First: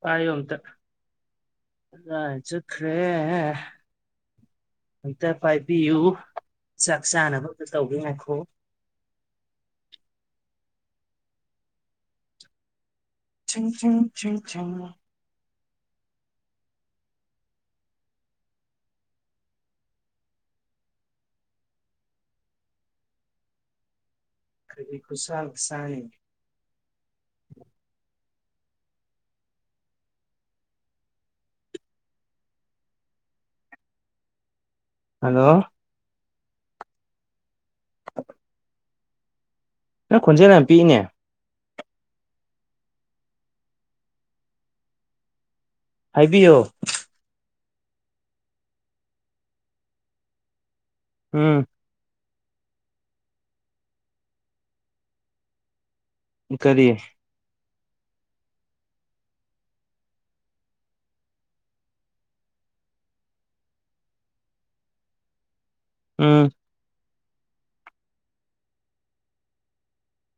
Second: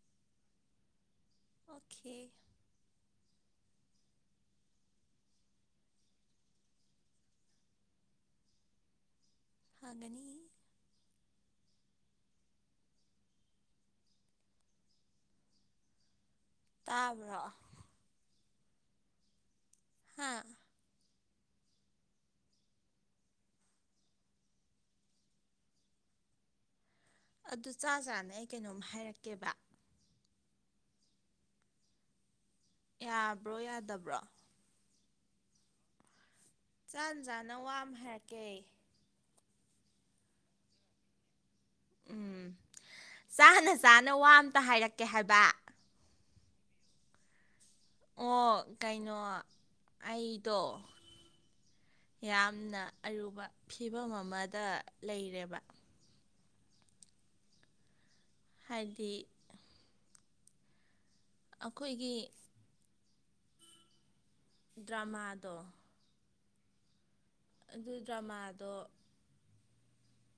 ꯇꯣꯇ okay ꯆꯈ꯭ꯔꯦ ꯑꯦꯛꯇ ꯄꯥꯏꯕꯤꯌꯨ ꯆꯥꯛ ꯆꯥꯅꯕ ꯑꯝꯛꯇ ꯇꯧꯕꯤ ꯉꯈꯣ ꯍꯅꯤ ꯪ ꯇꯥꯕ꯭ꯔꯣ ꯍꯥꯥ ꯀꯕꯤ ꯈꯨꯨꯁꯜ ꯁꯥꯏ ꯑꯗꯨ ꯆꯥ ꯆꯥꯅ ꯑꯩ ꯀꯩꯅꯣꯝ ꯍꯥꯏꯔꯛꯀꯦꯕ ꯌꯥꯕ꯭ꯔꯣ ꯌꯥꯗꯕ꯭ꯔꯣ ꯍꯜꯂꯣ ꯆꯥꯟ ꯆꯥꯅ ꯋꯥ ꯑꯃ ꯍꯥꯏꯔꯛꯀꯦ ꯅꯪ ꯈꯣꯟꯖꯦꯜ ꯌꯥꯝ ꯄꯤꯛꯏꯅꯦ ꯎꯝ ꯆꯥꯅ ꯆꯥꯅ ꯋꯥ ꯑꯝꯇ ꯍꯥꯏꯔꯛꯀꯦ ꯍꯥꯏꯕ ꯍꯥꯏꯕꯤꯌꯣ ꯑꯣ ꯀꯩꯅꯣ ꯑꯩꯗꯣ ꯎꯝ ꯌꯥꯝꯅ ꯑꯔꯨꯕ ꯐꯤꯕꯝ ꯑꯃꯗ ꯂꯩꯔꯦꯕ ꯀꯔꯤ ꯍꯥꯏꯗꯤ ꯑꯩꯈꯣꯏꯒꯤ ꯗ꯭ꯔꯃꯥꯗꯣ ꯎꯝ ꯑꯗꯨ ꯗ꯭ꯔꯃꯥꯗꯣ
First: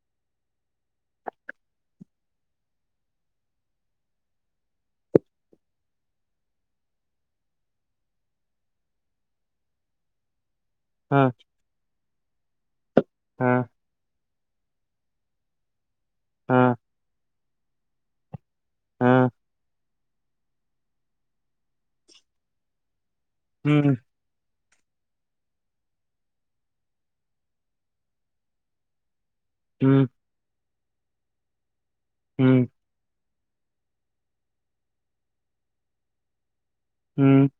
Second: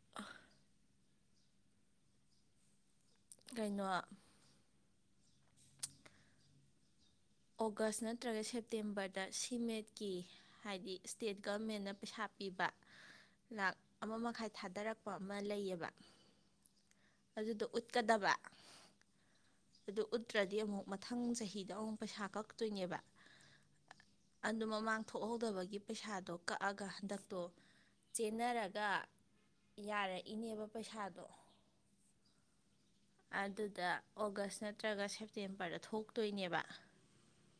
[inaudible] ꯀꯩꯅꯣ ꯑꯣꯒꯁ ꯅꯠꯇ꯭ꯔꯒ ꯁꯦꯞꯇꯦꯝꯕꯔꯗ ꯁꯤꯃꯦꯠꯀꯤ ꯍꯥꯏꯗꯤ ꯑꯥ ꯏꯁꯇꯦꯠ ꯒꯃꯦꯟꯅ ꯄꯩꯁꯥ ꯄꯤꯕ ꯑꯥ ꯂꯥꯛ ꯑꯃ ꯃꯈꯥꯏ ꯊꯥꯗꯔꯛꯄ ꯑꯃ ꯂꯩꯌꯦꯕ ꯑꯥ ꯑꯗꯨꯗꯣ ꯎꯠꯀꯗꯕ ꯑꯥ ꯑꯗꯨ ꯎꯠꯇ꯭ꯔꯗꯤ ꯑꯃꯨꯛ ꯃꯊꯪ ꯆꯍꯤꯗ ꯑꯃꯨꯛ ꯄꯩꯁꯥ ꯀꯛꯇꯣꯏꯅꯦꯕ ꯎꯝ ꯑꯗꯨ ꯃꯃꯥꯡ ꯊꯣꯛꯍꯧꯗꯕꯒꯤ ꯄꯩꯁꯥꯗꯣ ꯀꯛꯑꯒ ꯍꯟꯗꯛꯇꯣ ꯆꯦꯟꯅꯔꯒ ꯎꯝ ꯌꯥꯔꯛꯏꯅꯦꯕ ꯄꯩꯁꯥꯗꯣ ꯎꯝ ꯑꯗꯨꯗ ꯑꯣꯒꯁ ꯅꯠꯇ꯭ꯔꯒ ꯁꯦꯞꯇꯦꯝꯕꯔꯗ ꯊꯣꯛꯇꯣꯏꯅꯦꯕ ꯎꯝ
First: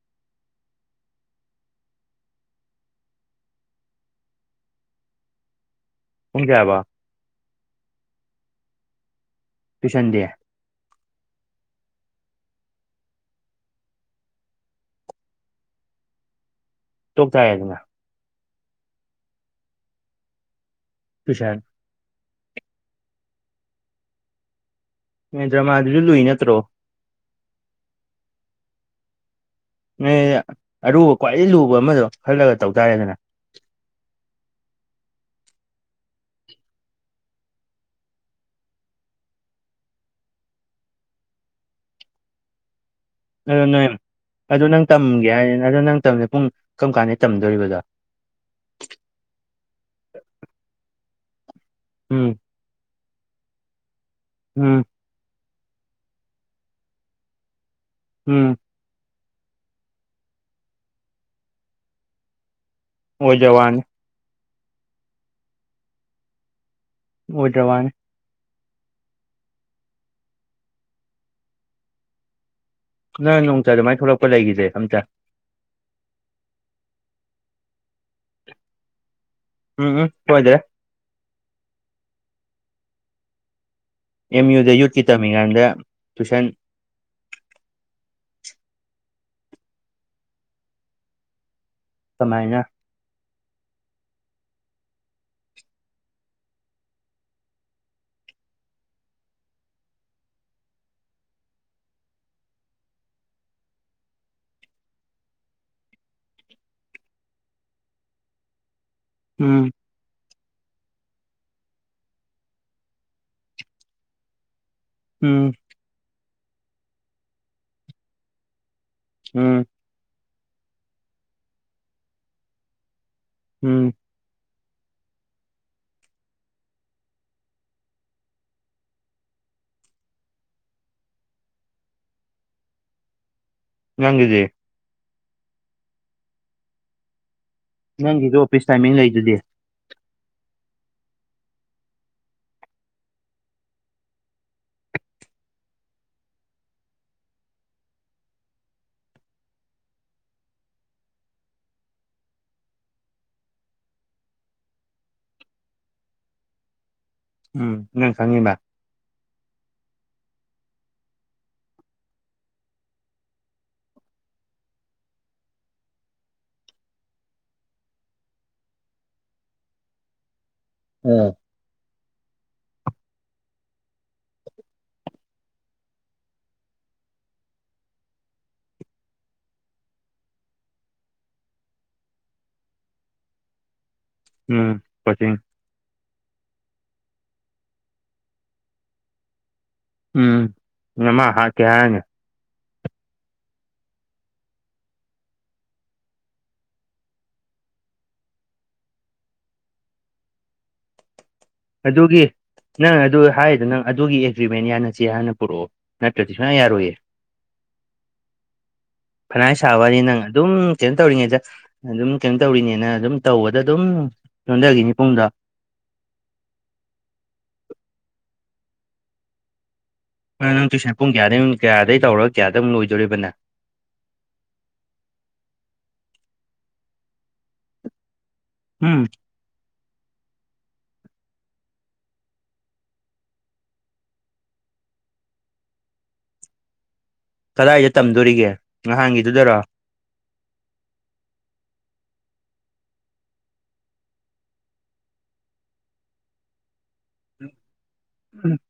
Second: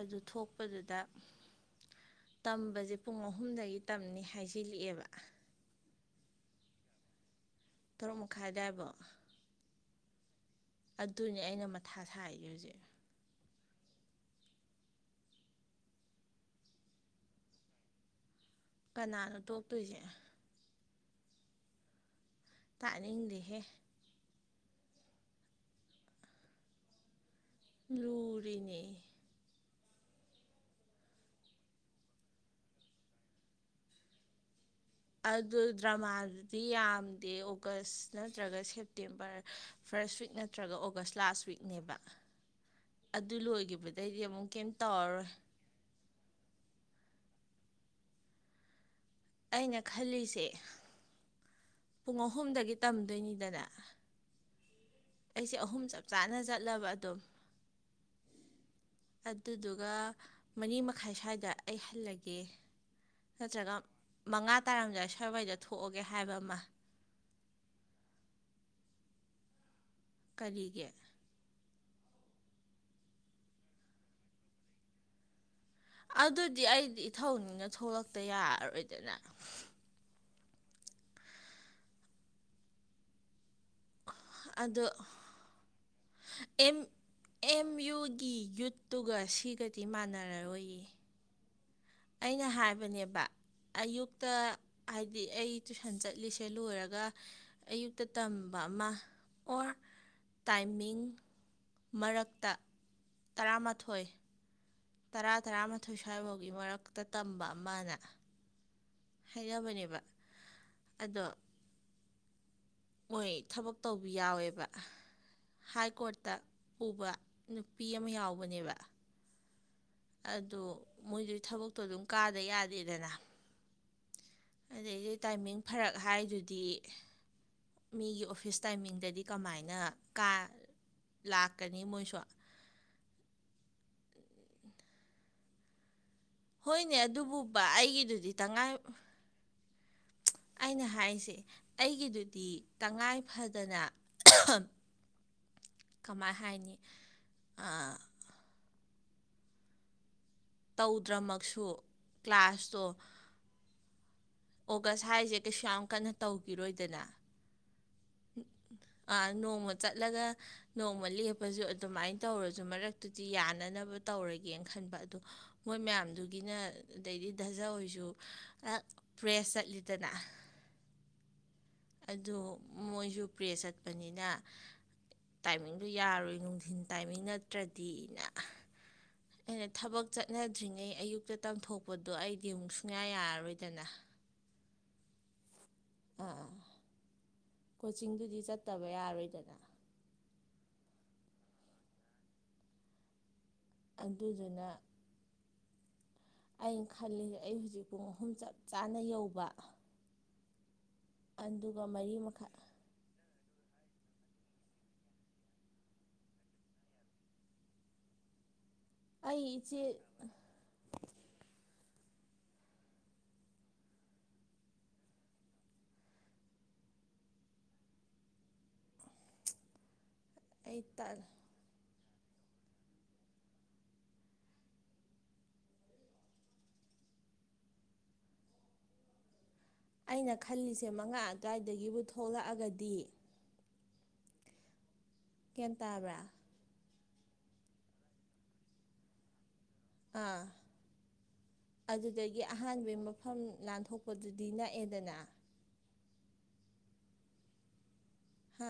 ꯑꯗꯨ ꯊꯣꯛꯄꯗꯨꯗ ꯇꯝꯕꯁꯦ ꯄꯨꯡ ꯑꯍꯨꯝꯗꯒꯤ ꯇꯝꯅꯤ ꯍꯥꯏꯁꯤꯂꯛꯑꯦꯕ ꯄꯨꯡ ꯀꯌꯥ ꯍꯥꯏꯕꯥ ꯇꯔꯨꯛ ꯃꯈꯥꯏꯗꯥꯏꯕꯣ [unintelligible] ꯑꯗꯨꯅꯦ ꯑꯩꯅ ꯃꯊꯥ ꯁꯥꯏꯁꯦ ꯍꯧꯖꯤꯛ ꯇꯣꯛ ꯇꯥꯔꯦꯗꯅꯥ ꯀꯅꯥꯅꯣ ꯇꯣꯛꯇꯣꯏꯁꯦ ꯄꯁꯔ ꯇꯥꯛꯅꯤꯡꯗꯦꯍꯦ ꯗ꯭ꯔꯃꯥꯗꯨꯁꯨ ꯂꯨꯏ ꯅꯠꯇ꯭ꯔꯣ ꯂꯨꯨꯔꯤꯅꯤ ꯅ ꯑꯔꯨꯕ ꯈ꯭ꯋꯥꯏꯗꯒꯤ ꯂꯨꯕ ꯑꯃꯗꯣ ꯈꯜꯂꯒ ꯇꯧ ꯇꯥꯔꯦꯗꯅ ꯑꯗꯨ ꯗ꯭ꯔꯃꯥꯗꯨꯗꯤ ꯌꯥꯝꯗꯦ ꯑꯣꯒꯁ ꯅꯠꯇ꯭ꯔꯒ ꯁꯦꯞꯇꯦꯝꯕꯔ ꯐꯥꯔꯁ ꯋꯤꯛ ꯅꯠꯇ꯭ꯔꯒ ꯑꯣꯒꯁ ꯂꯥꯁ ꯋꯤꯛꯅꯦꯕ ꯑꯗꯨ ꯂꯣꯏꯈꯤꯕꯗꯩꯗꯤ ꯑꯃꯨꯛ ꯀꯩꯝ ꯇꯧꯔꯔꯣꯏ ꯑꯗ ꯅꯪ ꯇꯝꯅꯤ ꯄꯨꯡ ꯀꯔꯝ ꯀꯥꯟꯗ ꯇꯝꯗꯣꯔꯤꯕꯗꯣ ꯑꯩꯅ ꯈꯜꯂꯤꯁꯦ ꯄꯨꯡ ꯎꯝ ꯑꯍꯨꯝꯗꯒꯤ ꯇꯝꯗꯣꯏꯅꯤꯗꯅ ꯎꯝ ꯑꯩꯁꯦ ꯑꯍꯨꯝ ꯆꯞ ꯆꯥꯅ ꯆꯠꯂꯕ ꯑꯗꯨꯝ ꯎꯝ ꯑꯗꯨꯗꯨꯒ ꯃꯔꯤ ꯃꯈꯥꯏ ꯁ꯭ꯋꯥꯏꯗ ꯑꯩ ꯍꯜꯂꯒꯦ ꯅꯠꯇ꯭ꯔꯒ ꯑꯣꯏꯗ꯭ꯔꯋꯥꯅꯤ ꯃꯉꯥ ꯇꯥꯔꯝꯗꯥꯏ ꯁꯔꯋꯥꯏꯗ ꯊꯣꯛꯑꯒꯦ ꯍꯥꯏꯕ ꯑꯃ ꯑꯣꯏꯗꯔ ꯋꯥꯅꯦ ꯀꯔꯤꯒꯤ ꯅꯪ ꯅꯣꯡꯇ ꯑꯗꯨꯃꯥꯏꯅ ꯊꯣꯛꯂꯛꯄ ꯂꯩꯈꯤꯁꯦ ꯑꯝꯇ ꯑꯗꯨꯗꯤ ꯑꯩꯗꯤ ꯏꯊꯧꯅꯤꯅ ꯊꯣꯛꯂꯛꯇ ꯌꯥꯔꯔꯣꯏꯗꯅ ꯎꯝ ꯎꯝ ꯍꯣꯏꯗ꯭ꯔꯦ ꯑꯦꯝ ꯌꯨꯗ ꯑꯗꯣ ꯌꯨꯠꯀꯤ ꯇꯝꯃꯤꯀꯥꯟꯗ ꯇꯨꯏꯁꯟ ꯑꯦꯝ ꯑꯦꯝ ꯌꯨꯒꯤ ꯌꯨꯠꯇꯨꯒ ꯁꯤꯒꯗꯤ ꯃꯥꯟꯅꯔꯔꯣꯏꯌꯦ ꯑꯩꯅ ꯀꯃꯥꯏꯅ ꯍꯥꯏꯕꯅꯦꯕ ꯑꯌꯨꯛꯇ ꯍꯥꯏꯗꯤ ꯑꯩ ꯇꯨꯏꯁꯟ ꯆꯠꯂꯤꯁꯦ ꯂꯣꯏꯔꯒ ꯑꯌꯨꯛꯇ ꯇꯝꯕ ꯑꯃ ꯑꯣꯔ ꯇꯥꯏꯃꯤꯡ ꯃꯔꯛꯇ ꯇꯔꯥꯃꯥꯊꯣꯏ ꯇꯔꯥ ꯇꯔꯥꯃꯥꯊꯣꯏ ꯁ꯭ꯋꯥꯏꯐꯥꯎꯒꯤ ꯃꯔꯛꯇ ꯇꯝꯕ ꯑꯃꯅꯦ ꯎꯝ ꯍꯥꯏꯅꯕꯅꯦꯕ ꯑꯗꯣ ꯍꯣꯏ ꯊꯕꯛ ꯇꯧꯕꯤ ꯌꯥꯎꯋꯦꯕ ꯎꯝ ꯍꯥꯏ ꯀꯣꯔꯠꯇ ꯄꯨꯕ ꯅꯨꯄꯤ ꯑꯃ ꯌꯥꯎꯕꯅꯦꯕ ꯎꯝ ꯑꯗꯨꯗꯣ ꯃꯣꯏꯗꯨ ꯊꯕꯛꯇꯣ ꯑꯗꯨꯝ ꯀꯥꯗ ꯌꯥꯗꯦꯗꯅ ꯎꯝ ꯑꯗꯩꯗꯤ ꯇꯥꯏꯃꯤꯡ ꯐꯔꯛ ꯍꯥꯏꯗꯨꯗꯤ ꯃꯤꯒꯤ ꯑꯣꯐꯤꯁ ꯇꯥꯏꯃꯤꯡꯗꯗꯤ ꯀꯃꯥꯏꯅ ꯀꯥ ꯂꯥꯛꯀꯅꯤ ꯃꯣꯏꯁꯨ ꯅꯪꯒꯤꯗꯤ ꯍꯣꯏꯅꯦ ꯑꯗꯨꯕꯨ ꯑꯩꯒꯤꯗꯨꯗꯤ ꯅꯪꯒꯤꯁꯨ ꯑꯣꯐꯤꯁ ꯇꯉꯥꯏ ꯇꯥꯏꯃꯤꯡ ꯂꯩꯗꯨꯗꯤ ꯑꯩꯅ ꯍꯥꯏꯁꯦ ꯑꯩꯒꯤꯗꯨꯗꯤ ꯇꯉꯥꯏ ꯐꯗꯅ ꯀꯃꯥꯏ ꯍꯥꯏꯅꯤ ꯇꯧꯗ꯭ꯔꯃꯛꯁꯨ ꯀ꯭ꯂꯥꯁꯇꯣ ꯑꯣꯒꯁ ꯍꯥꯏꯔꯤꯁꯦ ꯀꯩꯁꯨ ꯌꯥꯝ ꯀꯟꯅ ꯇꯧꯈꯤꯔꯣꯏꯗꯅ [unintelligible] ꯅꯣꯡꯃ ꯆꯠꯂꯒ ꯅꯣꯡꯃ ꯂꯦꯞꯄꯁꯨ ꯑꯗꯨꯃꯥꯏꯅ ꯇꯧꯔꯁꯨ ꯃꯔꯛꯇꯨꯗꯤ ꯌꯥꯅꯅꯕ ꯇꯧꯔꯒꯦꯅ ꯈꯟꯕ ꯑꯗꯣ ꯃꯣꯏ ꯃꯌꯥꯝꯗꯨꯒꯤꯅ ꯑꯗꯩꯗꯤ ꯖ ꯍꯣꯏꯁꯨ ꯄ꯭ꯔꯦꯁ ꯆꯠꯂꯤꯗꯅ ꯎꯝ ꯑꯗꯨ ꯃꯣꯏꯁꯨ ꯄ꯭ꯔꯦꯁ ꯆꯠꯄꯅꯤꯅ ꯇꯥꯏꯃꯤꯡꯗꯣ ꯌꯥꯔꯣꯏ ꯅꯨꯡꯊꯤꯟ ꯇꯥꯏꯃꯤꯡ ꯅꯠꯇ꯭ꯔꯗꯤꯅ ꯑꯩꯅ ꯊꯕꯛ ꯆꯠꯅꯗ꯭ꯔꯤꯉꯩ ꯑꯌꯨꯛꯇ ꯇꯝꯊꯣꯛꯄꯗꯣ ꯑꯩꯗꯤ ꯑꯃꯨꯛ ꯁꯨꯡꯌꯥ ꯌꯥꯔꯔꯣꯏꯗꯅ ꯎꯝ [unintelligible] ꯑꯥ ꯀꯣꯆꯤꯡꯗꯨꯗꯤ ꯆꯠꯇꯕ ꯌꯥꯔꯣꯏꯗꯅ ꯎꯝ ꯅꯃꯥ ꯍꯥꯠꯀꯦ ꯍꯥꯏꯔꯥꯅꯤ ꯑꯗꯨꯗꯨꯅ ꯑꯩꯅ ꯈꯜꯂꯤꯁꯦ ꯑꯩ ꯍꯧꯖꯤꯛ ꯄꯨꯡ ꯑꯍꯨꯝ ꯆꯞ ꯆꯥꯅ ꯌꯧꯕ ꯑꯗꯨꯒ ꯃꯔꯤ ꯑꯗꯨꯒꯤ ꯃꯈꯥ ꯅꯪ ꯑꯗꯨ ꯍꯥꯏꯔꯤꯗꯣ ꯅꯪ ꯑꯗꯨꯒꯤ ꯑꯦꯒ꯭ꯔꯤꯃꯦꯟ ꯌꯥꯅꯁꯦ ꯍꯥꯟꯅ ꯄꯨꯔꯛꯑꯣ ꯅꯠꯇ꯭ꯔꯗꯤ ꯁꯨꯌꯥ ꯌꯥꯔꯣꯏꯌꯦ [inaudible] ꯐꯅꯥꯏ ꯑꯩ ꯏꯆꯦ ꯁꯥꯕꯅꯤ ꯅꯪ ꯑꯗꯨꯝ ꯀꯩꯅꯣ ꯇꯧꯔꯤꯉꯩꯗ ꯑꯗꯨꯝ ꯀꯩꯅꯣ ꯇꯧꯔꯤꯅꯦꯅ ꯑꯗꯨꯝ ꯇꯧꯕꯗ ꯑꯗꯨꯝ ꯁꯣꯟꯗꯈꯤꯅꯤ ꯄꯨꯡꯗꯣ ꯅꯪ ꯑꯩ ꯇꯨꯏꯁꯟ ꯄꯨꯡ ꯀꯌꯥꯗꯒꯤꯩꯃꯤꯠ ꯀꯌꯥꯗꯩ ꯇꯧꯔꯒ ꯀꯌꯥꯗ ꯑꯃꯨꯛ ꯂꯣꯏꯗꯣꯔꯤꯕ ꯅꯪ ꯎꯝ ꯑꯩꯅ ꯈꯜꯂꯤꯁꯦ ꯃꯉꯥ ꯑꯗꯨꯋꯥꯏꯗꯒꯤꯕꯨ ꯊꯣꯛꯂꯛꯑꯒꯗꯤ ꯒ꯭ꯌꯥꯟ ꯇꯥꯕ꯭ꯔꯥ? ꯀꯗꯥꯏꯗ ꯇꯝꯗꯣꯔꯤꯒꯦ ꯉꯍꯥꯟꯒꯤꯗꯨꯗꯔꯣ? ꯑꯥ ꯑꯗꯨꯗꯒꯤ ꯑꯍꯥꯟꯕꯩ ꯃꯐꯝ ꯂꯥꯟꯊꯣꯛꯄꯗꯨꯗꯤ ꯅꯛꯑꯦꯗꯅ꯫ ꯍꯥ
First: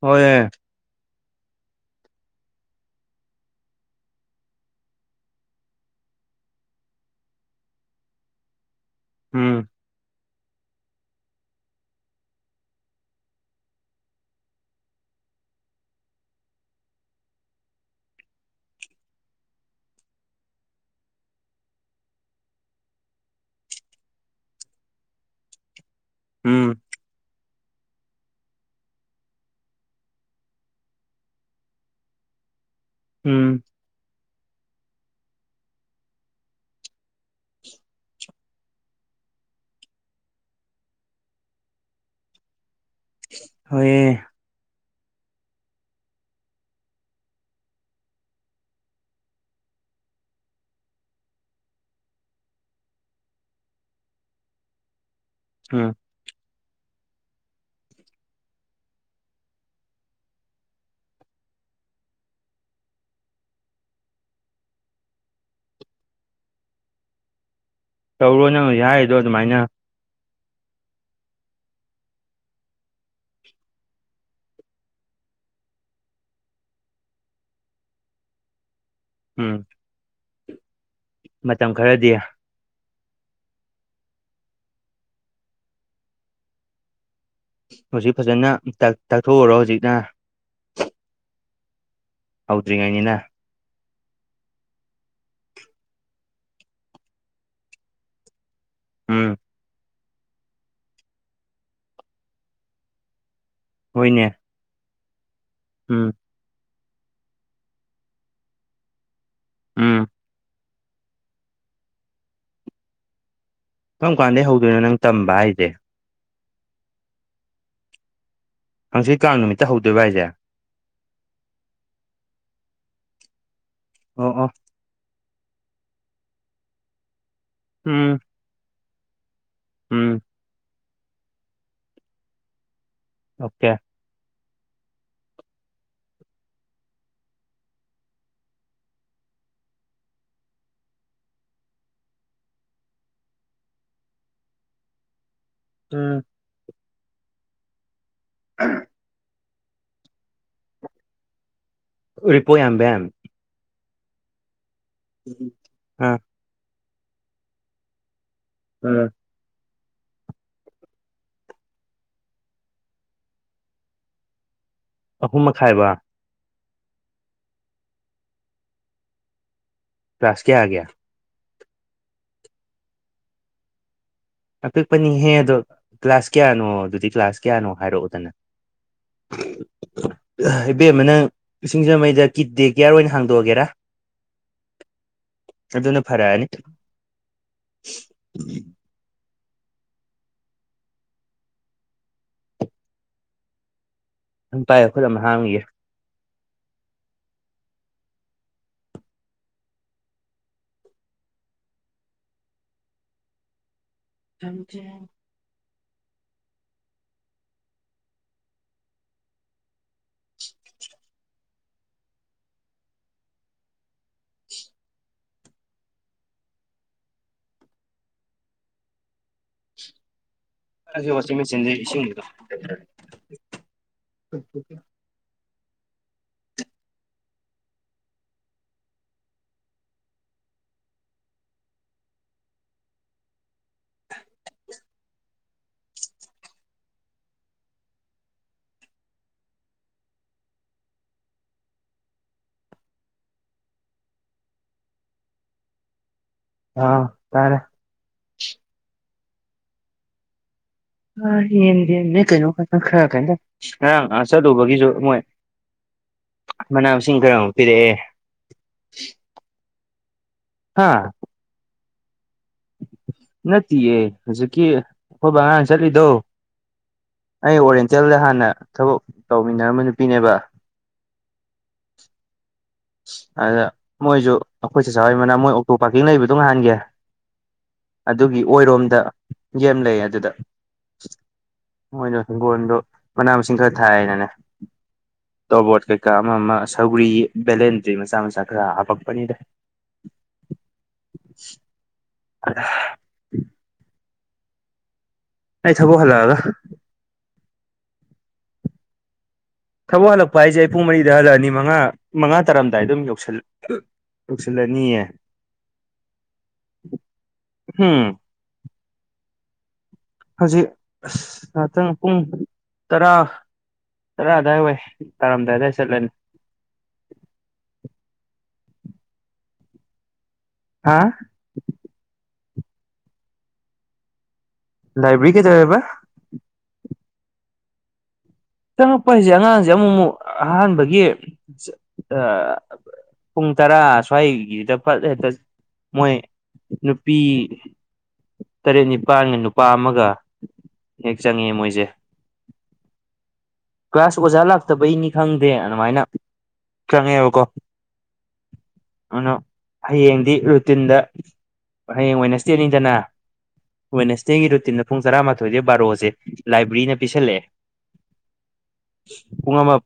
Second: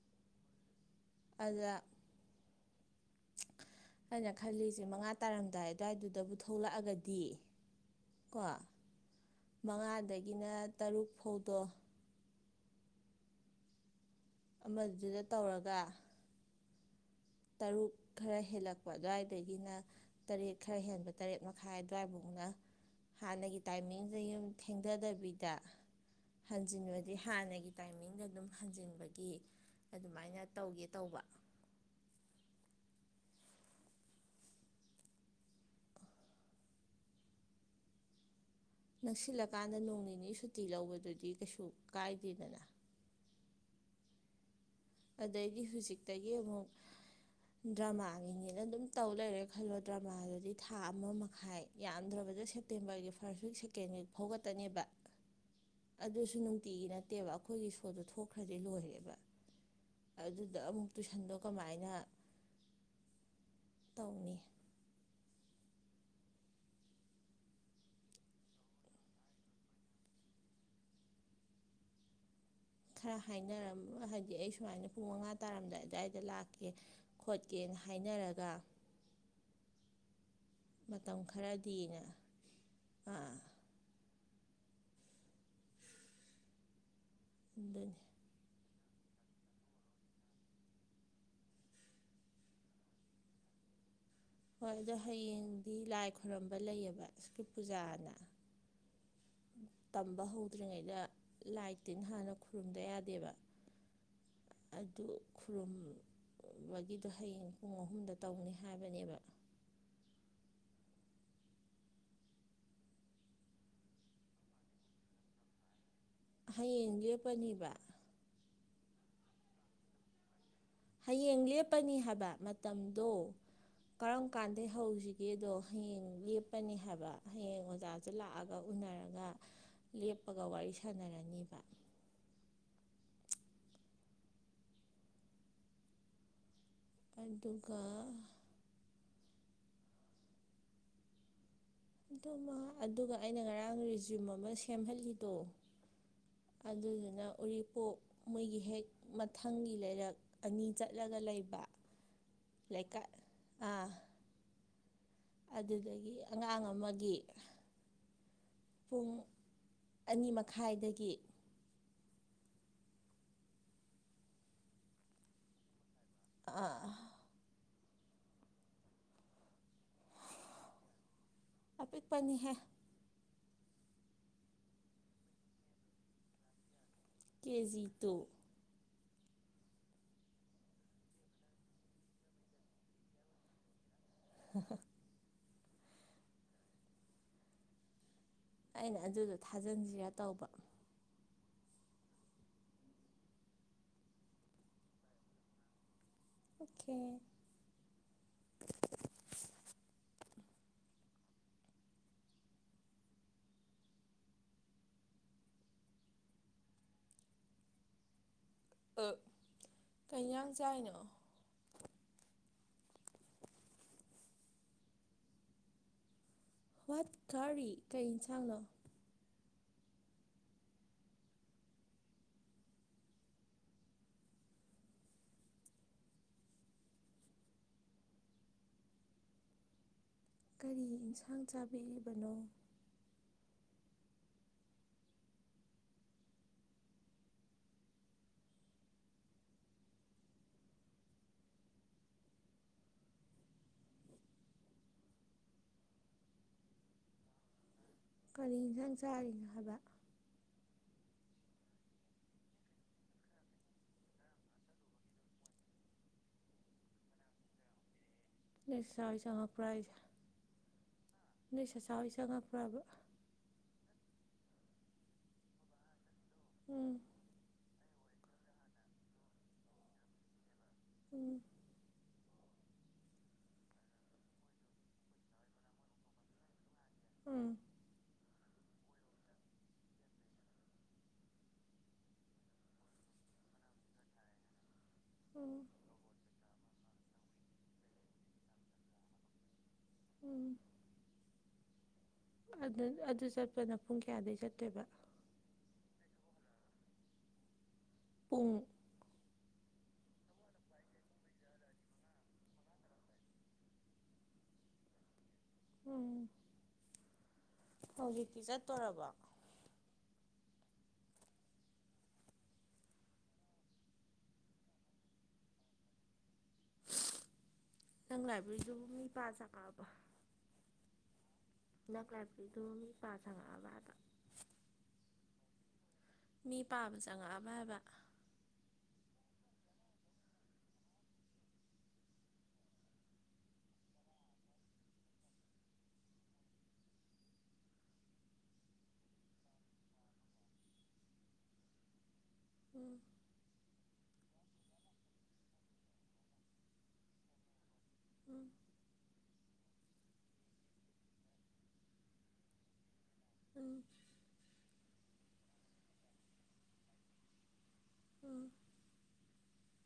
ꯍꯣꯏꯌꯦ ꯑꯗ ꯍꯥꯏꯅ ꯈꯜꯂꯤꯁꯦ ꯃꯉꯥ ꯇꯥꯔꯝꯗꯥꯏ ꯑꯗꯨꯋꯥꯏꯗꯨꯗꯕꯨ ꯊꯣꯛꯂꯛꯑꯒꯗꯤ ꯀꯣ ꯎꯝ ꯃꯉꯥꯗꯒꯤꯅ ꯇꯔꯨꯛ ꯐꯥꯎꯗꯣ ꯑꯃꯗꯨꯗ ꯇꯧꯔꯒ ꯇꯔꯨꯛ ꯈꯔ ꯍꯦꯜꯂꯛꯄ ꯑꯗꯨꯋꯥꯏꯗꯒꯤꯅ ꯇꯔꯦꯠ ꯈꯔ ꯍꯦꯟꯕ ꯇꯔꯦꯠ ꯃꯈꯥꯏ ꯑꯗꯨꯋꯥꯏꯕꯨꯛꯅ ꯍꯥꯟꯅꯒꯤ ꯇꯥꯏꯃꯤꯡꯗ ꯌꯨꯝ ꯊꯦꯡꯊꯗꯕꯤꯗ ꯎꯝ ꯍꯟꯖꯤꯟ ꯑꯗꯩ ꯍꯥꯟꯅꯒꯤ ꯇꯥꯏꯃꯤꯡꯗ ꯑꯗꯨꯝ ꯍꯟꯖꯤꯟꯕꯒꯤ ꯑꯗꯨꯃꯥꯏꯅ ꯇꯧꯒꯦ ꯇꯧꯕ꯫ ꯎꯝ [inaudible] ꯅꯛꯁꯤꯜꯂꯀꯥꯟꯗ ꯅꯣꯡ ꯅꯤꯅꯤ ꯁꯨꯇꯤ ꯂꯧꯕꯗꯨꯗꯤ ꯀꯩꯁꯨ ꯀꯥꯏꯗꯦꯗꯅ꯫ ꯍꯣꯏꯌꯦ ꯑꯗꯩꯗꯤ ꯍꯨꯖꯤꯛꯇꯒꯤ ꯑꯃꯨꯛ ꯗ꯭ꯔꯃꯥꯒꯤꯅꯦꯅ ꯑꯗꯨꯝ ꯇꯧ ꯂꯩꯔꯦ ꯈꯜꯂꯣ ꯗ꯭ꯔꯃꯥꯗꯨꯗꯤ ꯊꯥ ꯑꯃ ꯃꯈꯥꯏ ꯌꯥꯝꯗ꯭ꯔꯕꯗ ꯁꯦꯞꯇꯦꯝꯕꯔꯒꯤ ꯐꯥꯔꯁ ꯋꯤꯛ ꯁꯦꯀꯦꯟ ꯋꯤꯛ ꯐꯥꯎꯈꯛꯇꯅꯦꯕ꯫ ꯎꯝ ꯑꯗꯨꯁꯨ ꯅꯨꯡꯇꯤꯒꯤ ꯅꯠꯇꯦꯕ ꯑꯈꯣꯏꯒꯤ ꯁꯣꯗꯣ ꯊꯣꯛꯈ꯭ꯔꯗꯤ ꯂꯣꯏꯔꯦꯕ꯫ ꯑꯗꯨꯗ ꯑꯃꯨꯛ ꯇꯨꯏꯁꯟꯗꯣ ꯀꯃꯥꯏꯅ ꯇꯧꯅꯤ꯫ ꯇꯧꯔꯣ ꯅꯪ ꯍꯨꯖꯤꯛ ꯍꯥꯏꯔꯤꯗꯣ ꯑꯗꯨꯃꯥꯏꯅ꯫ ꯈꯔ ꯍꯥꯏꯅꯔꯝ ꯍꯥꯏꯗꯤ ꯑꯩ ꯁꯨꯃꯥꯏꯅ ꯄꯨꯡ ꯃꯉꯥ ꯇꯥꯔꯝꯗꯥꯏ ꯑꯗꯨꯋꯥꯏꯗ ꯂꯥꯛꯀꯦ ꯈꯣꯠꯀꯦꯅ ꯍꯥꯏꯅꯔꯒ ꯎꯝ ꯃꯇꯝ ꯃꯇꯝ ꯈꯔꯗꯤꯅ ꯈꯔꯗꯤ ꯑꯥ [inaudible] ꯑꯗꯨꯅꯤ ꯍꯧꯖꯤꯛ ꯐꯖꯅ ꯇꯥꯛ ꯇꯥꯛꯊꯣꯛꯎꯔꯣ ꯍꯧꯖꯤꯛꯅ꯫ ꯍꯧꯗ꯭ꯔꯤ ꯉꯥꯏꯅꯤꯅ ꯍꯣꯏ ꯑꯗꯣ ꯍꯌꯦꯡꯗꯤ ꯂꯥꯏ ꯈꯣꯏꯔꯝꯕ ꯂꯩꯌꯦꯕ [unintelligible] ꯄꯨꯖꯥꯅ ꯎꯝ ꯇꯝꯕ ꯍꯧꯗ꯭ꯔꯤꯉꯩꯗ ꯂꯥꯏ ꯇꯤꯟ ꯍꯥꯟꯅ ꯈꯨꯔꯨꯝꯗ ꯌꯥꯗꯦꯕ꯫ ꯍꯣꯏꯅꯦ ꯑꯗꯨ ꯎꯝ ꯈꯨꯔꯨꯝꯕꯒꯤꯗꯣ ꯍꯌꯦꯡ ꯄꯨꯡ ꯑꯍꯨꯝꯗ ꯇꯧꯅꯤ ꯍꯥꯏꯕꯅꯦꯕ‌꯫ ꯎꯝ ꯀꯔꯝ ꯀꯥꯟꯗꯩ ꯍꯧꯗꯣꯏꯅꯣ ꯅꯪ ꯇꯝꯕ ꯍꯥꯏꯖꯦ? ꯍꯌꯦꯡ ꯂꯦꯞꯄꯅꯤꯕ ꯍꯥꯡꯆꯤꯠ ꯀꯥꯡ ꯅꯨꯃꯤꯠꯇ ꯍꯧꯗꯣꯏꯕ ꯍꯥꯏꯁꯦ? ꯍꯌꯦꯡ ꯂꯦꯞꯄꯅꯤ ꯍꯥꯏꯕ ꯃꯇꯝꯗꯣ ꯀꯔꯝ ꯑꯣ ꯑꯣ ꯀꯥꯟꯗꯩ ꯍꯧꯁꯤꯒꯦꯗꯣ ꯍꯌꯦꯡ ꯂꯦꯞꯄꯅꯤ ꯍꯥꯏꯕ ꯍꯌꯦꯡ ꯑꯣꯖꯥꯥꯖꯦ ꯎꯝ ꯂꯥꯛꯑ ꯎꯅꯔꯒ ꯎꯝ ꯂꯦꯞꯄꯒ ꯋꯥꯔꯤ ꯁꯥꯟꯅꯔꯅꯤꯕ ꯑꯣꯀꯦ ꯑꯗꯨꯒ ꯑꯗꯨꯃ ꯑꯗꯨꯒ ꯑꯩꯅ ꯉꯔꯥꯡ ꯔꯤꯖꯨꯝ ꯑꯃ ꯁꯦꯝꯍꯜꯂꯤꯗꯣ ꯎꯝ ꯑꯗꯨꯗꯨꯅ ꯎꯔꯤꯄꯣꯛ ꯃꯣꯏꯒꯤ ꯍꯦꯛ ꯃ ꯃꯊꯪꯒꯤ ꯂꯩꯔꯛ ꯑꯅꯤ ꯆꯠꯂꯒ ꯂꯩꯕ ꯎꯔꯤꯄꯣꯛ ꯂꯩꯀꯥꯏ ꯌꯥꯝꯕꯦꯝ ꯑ ꯑꯗꯨꯗꯒꯤ ꯑꯉꯥꯡ ꯑꯃꯒꯤ ꯄꯨꯡ ꯑꯅꯤ ꯃꯈꯥꯏꯗꯒꯤ ꯑꯍꯨꯝ ꯃꯈꯥꯏꯕ ꯑꯥ ꯀ꯭ꯂꯥꯁ ꯀꯌꯥꯒꯤ? ꯑꯄꯤꯛꯄꯅꯤꯍꯦ ꯑꯄꯤꯛꯄꯅꯤꯍꯦ ꯑꯗꯣ ꯀ꯭ꯂꯥꯁ ꯀꯌꯥꯅꯣ ꯑꯗꯨꯗꯤ ꯀ꯭ꯂꯥꯁ ꯀꯦ ꯀꯌꯥꯅꯣ ꯖꯤ ꯍꯥꯏꯔꯛꯎꯗꯅ꯫ [inaudible] ꯏꯕꯦꯝꯃ ꯅꯪ ꯁꯤꯡꯖꯃꯩꯗ ꯀꯤꯠ ꯗꯦ ꯀꯤꯌꯥꯔ ꯑꯣꯏꯅ ꯍꯥꯡꯗꯣꯛꯑꯒꯦꯔꯥ? ꯍꯥ ꯍꯥ ꯑꯗꯨꯅ ꯐꯔꯛꯑꯅꯤ ꯑꯩꯅ ꯑꯗꯨꯗꯣ ꯊꯥꯖꯤꯟꯖꯤꯔꯥ ꯇꯧꯕ ꯑꯗꯨꯝ ꯄꯥꯏꯑꯦ ꯑꯩꯈꫭꯏ ꯂꯝ ꯍꯥꯡꯉꯤꯋꯦ ꯑꯣꯛꯈꯦ ꯂꯝꯖꯦꯟ ꯑꯛ ꯀꯩꯖꯥꯡ ꯆꯥꯏꯅꯣ ꯍꯨ꯭ꯋꯥꯠ ꯀꯥꯔꯤ ꯀꯩ ꯏꯟꯁꯥꯡꯅꯣ ꯑꯩꯖꯤ ꯋꯥꯆꯤꯡꯃꯦꯆꯤꯟꯗꯩ ꯏꯁꯤꯡ [unintelligible] ꯀꯔꯤ ꯏꯟꯁꯥꯡ ꯆꯥꯕꯤꯔꯤꯕꯅꯣ ꯑꯥ ꯇꯥꯔꯦ ꯀꯔꯤ ꯏꯟꯁꯥꯡ ꯆꯥꯔꯤꯅꯣ ꯍꯥꯏꯕ ꯑ ꯌꯦꯡꯗꯦ ꯅ ꯀꯩꯅꯣ ꯈꯪ ꯈꯔ ꯀꯝꯇ ꯉꯔꯥꯡ ꯑꯥ ꯆꯠꯂꯨꯕꯒꯤꯖꯨ ꯃꯣꯏ ꯃꯅꯥ ꯃꯁꯤꯡ ꯀꯔꯃꯨꯛ ꯄꯤꯔꯛꯑꯦ ꯂꯩꯁꯥ ꯍꫭꯏ ꯆꯪꯉꯛꯄꯔ ꯍꯥꯏꯖꯦ ꯍꯥꯥ ꯅꯣꯏ ꯆꯆꯥꯥ ꯈꫭꯏ ꯆꯪꯉꯛꯄꯔꯕ ꯅꯠꯇꯤꯌꯦ ꯍꯧꯖꯤꯛꯀꯤ ꯑꯩꯈꯣꯏ ꯕꯥ ꯍꯥꯟꯅ ꯆꯠꯂꯤꯗꯣ ꯎꯝ ꯑꯩ ꯑꯣꯔꯦꯟ ꯇꯦꯜꯗ ꯍꯥꯟꯅ ꯊꯕꯛ ꯇꯧꯃꯤꯟꯅꯔꯝꯕ ꯅꯨꯄꯤꯅꯦꯕ ꯎꯝ ꯑꯗ ꯃꯣꯏꯖꯨ ꯑꯩꯈꯣꯏ ꯆꯆꯥ ꯍꫭꯏ ꯃꯅꯥꯛ ꯃꯣꯏ ꯑꯣꯇꯣ ꯄꯥꯛꯀꯤꯡ ꯂꯩꯕꯗꯣ ꯅꯍꯥꯟꯒꯤ ꯎꯝ ꯑꯗꯨꯒꯤ ꯑꯣꯏꯔꯣꯝꯗ ꯌꯦꯝ ꯂꯩ ꯑꯗꯨꯗ ꯃꯣꯏꯅ ꯍꯤꯡꯒꯣꯜꯗꯣ ꯃꯅꯥ ꯃꯁꯤꯡ ꯈꯔ ꯊꯥꯏꯌꯦꯅꯅꯦ ꯎꯝ ꯇꯣꯕꯣꯠ ꯀꯩꯀꯥ ꯑꯃ ꯑꯃ ꯁꯧꯒꯔꯤ ꯕꯦꯂꯦꯟꯗꯔꯤ ꯃꯆꯥ ꯃꯆꯥ ꯈꯔ ꯍꯥꯞꯄꯛꯄꯅꯤꯗ ꯎꯝ ꯑꯗ ꯑꯗꯨ ꯆꯠꯄꯅ ꯄꯨꯡ ꯀꯌꯥꯗꯩ ꯆꯠꯇꯣꯏꯕ ꯑꯩ ꯊꯕꯛ ꯍꯜꯂꯛꯑꯒ ꯄꯨꯡ ꯊꯕꯛ ꯍꯜꯂꯛꯄ ꯍꯥꯏꯖꯦ ꯄꯨꯡ ꯃꯔꯤꯗ ꯍꯜꯂꯛꯑꯅꯤ ꯃꯪꯉꯥ ꯃꯪꯉꯥ ꯇꯥꯔꯝꯗꯥꯏꯗ ꯑꯗꯨꯝ ꯌꯧꯁꯜ ꯋꯧꯁꯜꯂꯅꯤ ꯎꯝ ꯎꯝ ꯍꯧꯖꯤꯛꯇꯤ ꯆꯠꯇꯣꯔꯕꫭ ꯍꯧꯖꯤꯛ ꯑꯁ ꯉꯥꯛꯇꯪ ꯄꯨꯡ ꯇꯔꯥ ꯇꯔꯥ ꯑꯗꯥꯏ ꯋꯥꯏ ꯇꯥꯔꯝꯗꯥꯏ ꯑꯗꯥꯏ ꯆꯠꯂꯅꯤ ꯅꯪ ꯂꯥꯏꯕ꯭ꯔꯦꯔꯤꯗꯨꯕꯨ ꯃꯤ ꯄꯥ‌ ꯆꯪꯉꯛꯑꯕꫭ ꯍꯥ ꯍꯤꯗꯛ ꯂꯥꯏꯕꯔꯤꯗꯨꯣ ꯃꯤ ꯄꯥ ꯁꯪꯉꯛꯑꯕ ꯑꯗ ꯂꯥꯏꯕ꯭ꯔꯦꯔꯤ ꯀꯩꯗꯦꯕꯕꯥ ꯃꯤ ꯄꯥꯕ ꯆꯪꯉꯛꯑꯕ ꯍꯥꯏꯕ ꯆꯪꯉꯛꯄ ꯍꯥꯏꯁꯦ ꯑꯉꯥꯡꯁꯦ ꯑꯃꯨꯛ ꯑꯃꯨꯛ ꯑꯍꯥꯟꯕꯒꯤ ꯄꯨꯡ ꯇꯔꯥ ꯁ꯭ꯋꯥꯏꯒꯤꯗ ꯍꯦꯛꯇ ꯃꯣꯏ ꯅꯨꯄꯤ ꯇꯔꯦꯠ ꯅꯤꯄꯥꯟꯒ ꯅꯨꯄꯥ ꯑꯃꯒ ꯍꯦꯛ ꯆꯪꯉꯦ ꯃꯣꯏꯁꯦ ꯎꯝ ꯀ꯭ꯂꯥꯁ ꯑꯣꯖꯥ ꯂꯥꯛꯇꯕꯩꯅꯤ ꯈꯪꯗꯦ ꯑꯗꯨꯃꯥꯏꯅ ꯆꯪꯉꯦꯕꯀꯣ ꯎꯝ ꯑꯗꯨꯅ ꯍꯌꯦꯡꯗꯤ ꯔꯨꯇꯤꯟꯗ ꯍꯌꯦꯡ ꯋꯦꯅ꯭ꯁꯇꯦꯅꯤꯗꯅ ꯎꯝ ꯋꯦꯅꯦꯁꯇꯦꯒꯤ ꯔꯨꯇꯤꯟꯗ ꯄꯨꯡ ꯇꯔꯥꯃꯥꯊꯣꯏꯗꯩ ꯕꯥꯔꯣꯖꯦ ꯂꯥꯏꯕ꯭ꯔꯦꯔꯤꯅ ꯄꯤꯁꯜꯂꯛꯑꯦ ꯎꯝ ꯄꯨꯨꯡ ꯑꯃ